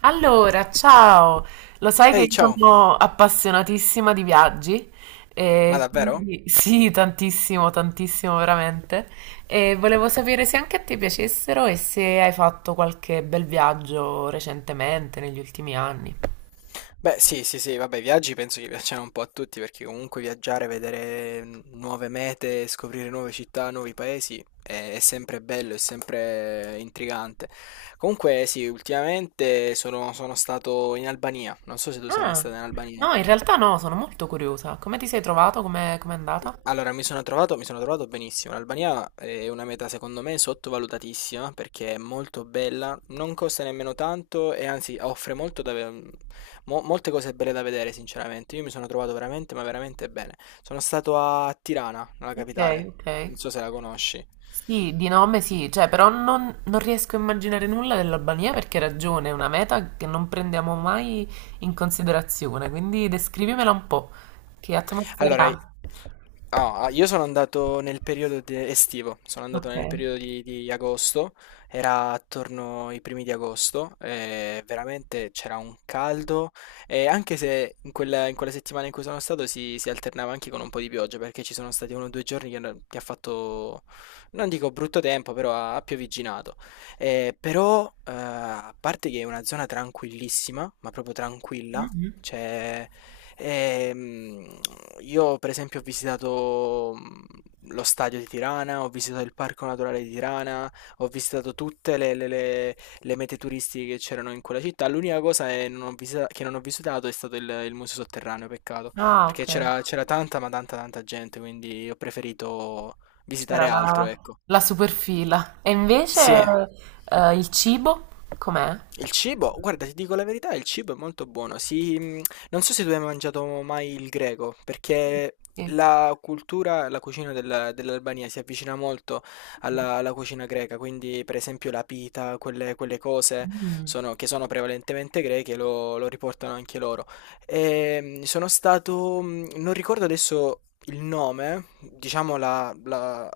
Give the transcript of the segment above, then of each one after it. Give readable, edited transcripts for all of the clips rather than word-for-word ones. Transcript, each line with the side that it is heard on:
right: Allora, ciao! Lo sai che
left: Ehi,
right: io
left: ciao!
right: sono appassionatissima di viaggi
left: Ma
right: e
left: davvero?
right: quindi sì, tantissimo, tantissimo veramente. E volevo sapere se anche a te piacessero e se hai fatto qualche bel viaggio recentemente, negli ultimi anni.
left: Beh, sì, sì, sì, vabbè, i viaggi penso che piacciono un po' a tutti perché comunque viaggiare, vedere nuove mete, scoprire nuove città, nuovi paesi è sempre bello, è sempre intrigante. Comunque, sì, ultimamente sono stato in Albania, non so se tu sei mai
right: Ah,
left: stato in Albania.
right: no, in realtà no, sono molto curiosa. Come ti sei trovato? Come è andata?
left: Allora, mi sono trovato benissimo. L'Albania è una meta, secondo me, sottovalutatissima perché è molto bella, non costa nemmeno tanto e anzi offre molto da molte cose belle da vedere, sinceramente. Io mi sono trovato veramente, ma veramente bene. Sono stato a Tirana, nella
right: Ok,
left: capitale.
right: ok.
left: Non so se la conosci.
right: Sì, di nome sì, cioè, però non riesco a immaginare nulla dell'Albania perché hai ragione, è una meta che non prendiamo mai in considerazione, quindi descrivimela un po'. Che atmosfera
left: Allora,
right: ha?
left: io sono andato nel periodo estivo, sono andato
right: Ok.
left: nel periodo di agosto, era attorno ai primi di agosto, e veramente c'era un caldo, e anche se in quella settimana in cui sono stato si alternava anche con un po' di pioggia, perché ci sono stati uno o due giorni che ha fatto, non dico brutto tempo, però ha piovigginato. Però, a parte che è una zona tranquillissima, ma proprio tranquilla,
right: Mhm.
left: c'è... Ehm, io per esempio ho visitato lo stadio di Tirana, ho visitato il parco naturale di Tirana, ho visitato tutte le mete turistiche che c'erano in quella città. L'unica cosa è non ho visita- che non ho visitato è stato il museo sotterraneo, peccato,
right: Ah,
left: perché
right: ok.
left: c'era tanta, ma tanta, tanta gente, quindi ho preferito
right: C'era
left: visitare altro,
right: la,
left: ecco.
right: la superfila. E invece
left: Sì.
right: il cibo com'è?
left: Il cibo, guarda, ti dico la verità, il cibo è molto buono. Si, non so se tu hai mangiato mai il greco, perché
right: Sì.
left: la cultura, la cucina dell'Albania si avvicina molto alla cucina greca, quindi per esempio la pita, quelle cose
right: Mm,
left: che sono prevalentemente greche, lo riportano anche loro. Sono stato, non ricordo adesso il nome, diciamo la la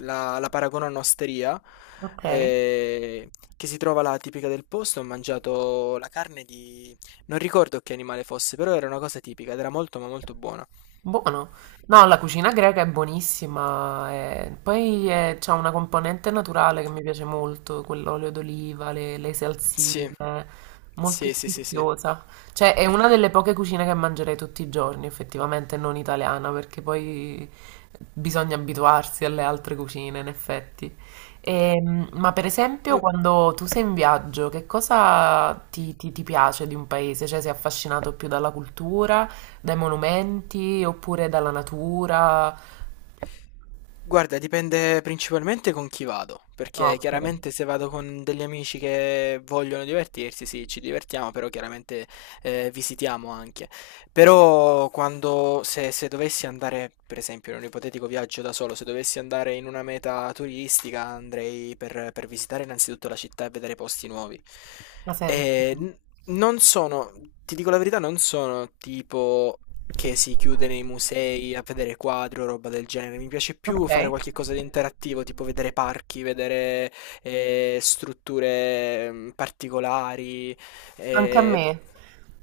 left: la la paragono a un'osteria,
right: ok.
left: ehm, che si trova là tipica del posto. Ho mangiato la carne di non ricordo che animale fosse, però era una cosa tipica ed era molto, ma molto buona.
right: Buono. No, la cucina greca è buonissima. Poi c'ha una componente naturale che mi piace molto, quell'olio d'oliva, le salsine,
left: Sì.
right: molto
left: Sì, sì, sì, sì.
right: sfiziosa. Cioè, è una delle poche cucine che mangerei tutti i giorni, effettivamente, non italiana, perché poi bisogna abituarsi alle altre cucine, in effetti. Ma per
left: Tu
right: esempio, quando tu sei in viaggio, che cosa ti piace di un paese? Cioè, sei affascinato più dalla cultura? Dai monumenti oppure dalla natura?
left: Guarda, dipende principalmente con chi vado,
right: Ah,
left: perché
right: okay.
left: chiaramente se vado con degli amici che vogliono divertirsi, sì, ci divertiamo, però chiaramente visitiamo anche. Però quando, se dovessi andare, per esempio, in un ipotetico viaggio da solo, se dovessi andare in una meta turistica, andrei per visitare innanzitutto la città e vedere posti nuovi.
right: Ha
left: E
right: senso.
left: non sono, ti dico la verità, non sono tipo che si chiude nei musei a vedere quadri o roba del genere. Mi piace più fare
right: Okay.
left: qualche cosa di interattivo, tipo vedere parchi, vedere strutture particolari,
right: Anche a
left: eh,
right: me.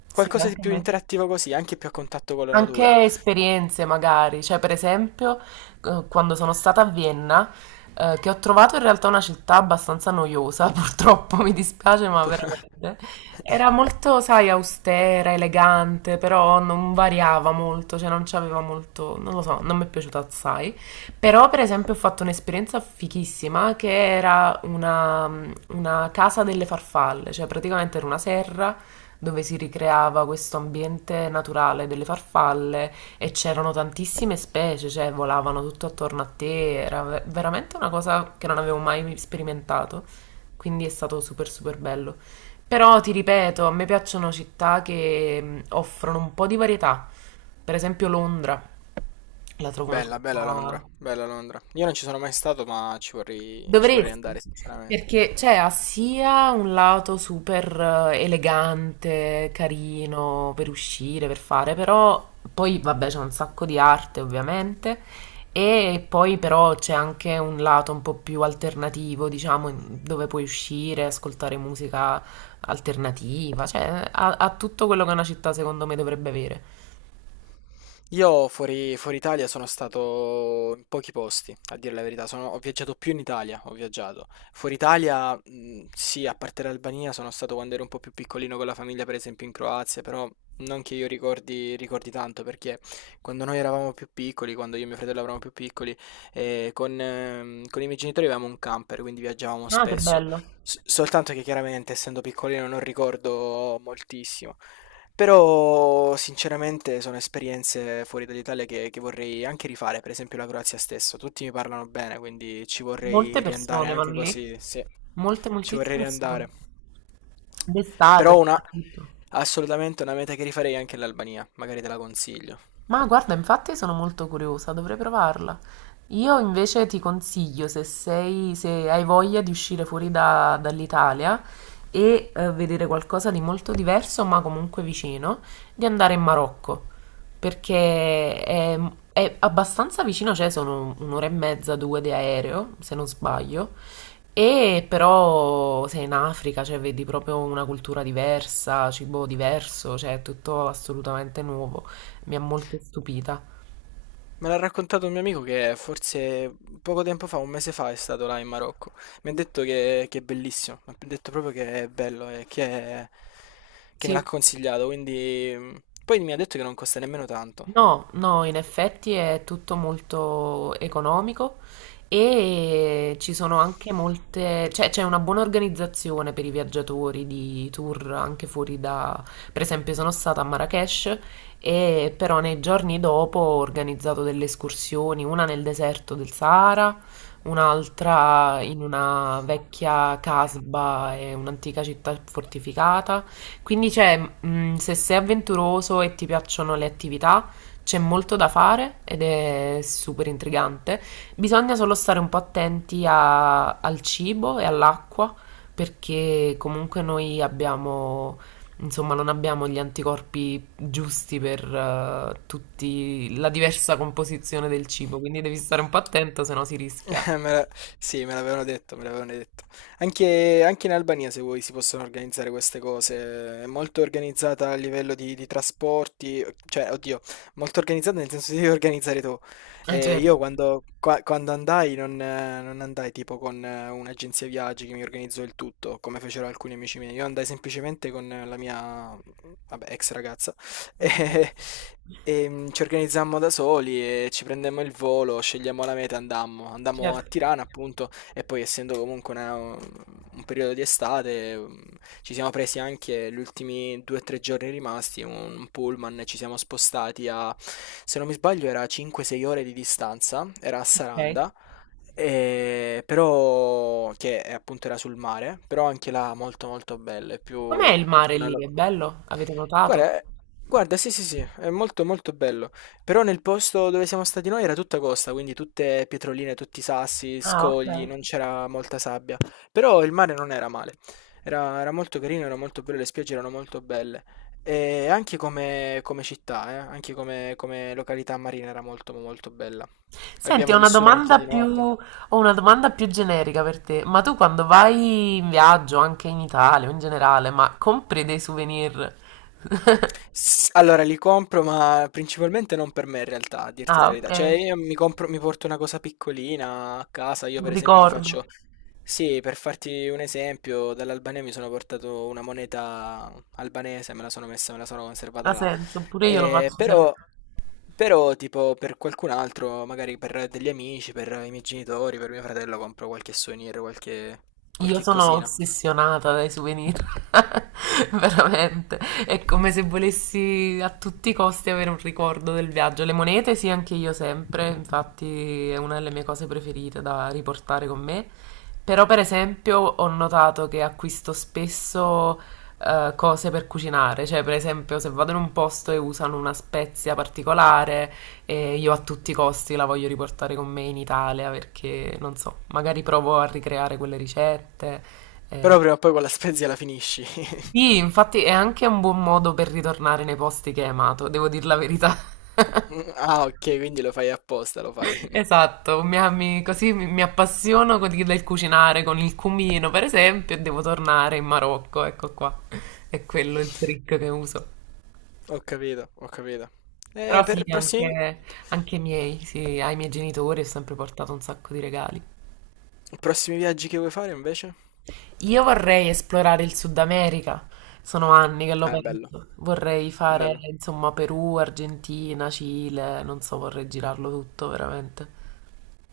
right: Sì,
left: qualcosa di
right: anche a
left: più
right: me.
left: interattivo così, anche più a contatto con la natura.
right: Anche esperienze magari, cioè per esempio quando sono stata a Vienna, che ho trovato in realtà una città abbastanza noiosa, purtroppo mi dispiace, ma
left: Pur-
right: veramente era molto, sai, austera, elegante, però non variava molto, cioè non c'aveva molto, non lo so, non mi è piaciuta assai. Però per esempio ho fatto un'esperienza fichissima che era una casa delle farfalle, cioè praticamente era una serra dove si ricreava questo ambiente naturale delle farfalle e c'erano tantissime specie, cioè volavano tutto attorno a te, era veramente una cosa che non avevo mai sperimentato, quindi è stato super super bello. Però ti ripeto, a me piacciono città che offrono un po' di varietà, per esempio Londra, la trovo una
left: Bella, bella Londra,
right: città.
left: bella Londra. Io non ci sono mai stato, ma ci vorrei andare,
right: Dovresti,
left: sinceramente.
right: perché cioè, ha sia un lato super elegante, carino per uscire, per fare, però poi vabbè c'è un sacco di arte ovviamente e poi però c'è anche un lato un po' più alternativo, diciamo, dove puoi uscire, ascoltare musica alternativa, cioè ha tutto quello che una città secondo me dovrebbe avere.
left: Io fuori Italia sono stato in pochi posti, a dire la verità. Ho viaggiato più in Italia, ho viaggiato. Fuori Italia, sì, a parte l'Albania, sono stato quando ero un po' più piccolino con la famiglia, per esempio in Croazia, però non che io ricordi, tanto, perché quando noi eravamo più piccoli, quando io e mio fratello eravamo più piccoli, con i miei genitori avevamo un camper, quindi viaggiavamo
right: Ah, che
left: spesso.
right: bello.
left: Soltanto che chiaramente, essendo piccolino, non ricordo moltissimo. Però sinceramente sono esperienze fuori dall'Italia che vorrei anche rifare, per esempio la Croazia stesso, tutti mi parlano bene, quindi ci
right: Molte
left: vorrei riandare
right: persone vanno
left: anche
right: lì,
left: così, sì,
right: molte,
left: ci vorrei
right: moltissime persone.
left: riandare.
right: D'estate
left: Però
right: soprattutto.
left: assolutamente una meta che rifarei è anche l'Albania, magari te la consiglio.
right: Ma guarda, infatti sono molto curiosa, dovrei provarla. Io invece ti consiglio, se sei, se hai voglia di uscire fuori dall'Italia e vedere qualcosa di molto diverso, ma comunque vicino, di andare in Marocco, perché è abbastanza vicino, cioè sono un'ora e mezza, due di aereo, se non sbaglio, e però sei in Africa, cioè vedi proprio una cultura diversa, cibo diverso, cioè è tutto assolutamente nuovo, mi ha molto stupita.
left: Me l'ha raccontato un mio amico che forse poco tempo fa, un mese fa, è stato là in Marocco. Mi ha detto che è bellissimo, mi ha detto proprio che è bello e che me l'ha
right: Sì,
left: consigliato, quindi. Poi mi ha detto che non costa nemmeno tanto.
right: no, no, in effetti è tutto molto economico e ci sono anche molte, cioè c'è una buona organizzazione per i viaggiatori di tour anche fuori da, per esempio sono stata a Marrakech e però nei giorni dopo ho organizzato delle escursioni, una nel deserto del Sahara, un'altra in una vecchia casba e un'antica città fortificata. Quindi c'è, se sei avventuroso e ti piacciono le attività, c'è molto da fare ed è super intrigante. Bisogna solo stare un po' attenti al cibo e all'acqua perché comunque noi abbiamo, insomma, non abbiamo gli anticorpi giusti per tutti la diversa composizione del cibo, quindi devi stare un po' attento, se no si rischia.
left: Eh, Me la- Sì, me l'avevano detto, me l'avevano detto. Anche in Albania, se vuoi, si possono organizzare queste cose. È molto organizzata a livello di trasporti, cioè, oddio, molto organizzata nel senso di devi organizzare tu. Io quando andai non andai tipo con un'agenzia viaggi che mi organizzò il tutto, come fecero alcuni amici miei. Io andai semplicemente con la mia, vabbè, ex ragazza.
right: Ok,
left: E, e ci organizzammo da soli e ci prendemmo il volo, scegliamo la meta e andammo. Andammo a
right: certo.
left: Tirana, appunto, e poi essendo comunque un periodo di estate, ci siamo presi anche gli ultimi due o tre giorni rimasti, un pullman, e ci siamo spostati a, se non mi sbaglio, era 5-6 ore di distanza, era a
right: Ok.
left: Saranda. Però che appunto era sul mare, però anche là molto molto bella, è più
right: Com'è il mare
left: una.
right: lì?
left: lo-
right: È bello? Avete notato?
left: Guarda, eh, guarda, sì, sì, sì, è molto molto bello. Però nel posto dove siamo stati noi era tutta costa, quindi tutte pietroline, tutti sassi,
right: Ah, ok.
left: scogli, non c'era molta sabbia. Però il mare non era male. Era molto carino, era molto bello, le spiagge erano molto belle. E anche come città, anche come località marina era molto molto bella.
right: Senti,
left: L'abbiamo vissuta anche di notte.
right: ho una domanda più generica per te. Ma tu quando vai in viaggio, anche in Italia o in generale, ma compri dei souvenir?
left: S Allora li compro, ma principalmente non per me in realtà, a dirti la
right: Ah, sì.
left: verità. Cioè
right: Ok,
left: io mi compro mi porto una cosa piccolina a casa, io
right: un
left: per esempio ti
right: ricordo.
left: faccio sì, per farti un esempio, dall'Albania mi sono portato una moneta albanese, me la sono messa, me la sono
right: Ha
left: conservata là.
right: senso, pure io lo
left: Eh,
right: faccio sempre.
left: però però tipo per qualcun altro, magari per degli amici, per i miei genitori, per mio fratello compro qualche souvenir, qualche
right: Io
left: qualche
right: sono
left: cosina.
right: ossessionata dai souvenir, veramente. È come se volessi a tutti i costi avere un ricordo del viaggio. Le monete, sì, anche io sempre, infatti è una delle mie cose preferite da riportare con me. Però, per esempio, ho notato che acquisto spesso cose per cucinare, cioè, per esempio, se vado in un posto e usano una spezia particolare e io a tutti i costi la voglio riportare con me in Italia perché, non so, magari provo a ricreare quelle ricette. eh.
left: Però prima o poi quella spezia la finisci.
right: Sì, infatti è anche un buon modo per ritornare nei posti che hai amato, devo dire la verità.
left: Ah, ok, quindi lo fai apposta, lo fai.
right: Esatto, così mi appassiono del cucinare con il cumino, per esempio, e devo tornare in Marocco, ecco qua. È quello il trick che uso.
left: Ho capito, ho capito. Eh,
right: Però sì,
left: per prossimi,
right: anche, anche i miei, sì, ai miei genitori ho sempre portato un sacco di regali.
left: prossimi viaggi che vuoi fare invece?
right: Io vorrei esplorare il Sud America, sono anni che lo
left: Ah, è bello,
right: penso. Vorrei fare,
left: bello,
right: insomma, Perù, Argentina, Cile, non so, vorrei girarlo tutto veramente.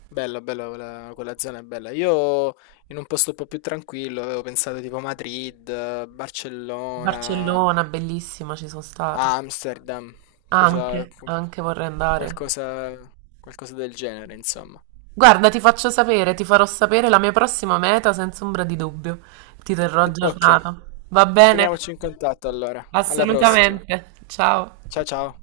left: bello, bello, quella zona è bella. Io in un posto un po' più tranquillo avevo pensato tipo Madrid, Barcellona,
right: Barcellona, bellissima, ci sono stata.
left: Amsterdam, cosa,
right: Anche,
left: qu-
right: anche vorrei andare.
left: qualcosa, qualcosa del genere, insomma.
right: Guarda, ti faccio sapere, ti farò sapere la mia prossima meta senza ombra di dubbio. Ti terrò
left: Ok,
right: aggiornata. Va bene?
left: teniamoci in contatto allora. Alla prossima.
right: Assolutamente. Ciao.
left: Ciao ciao.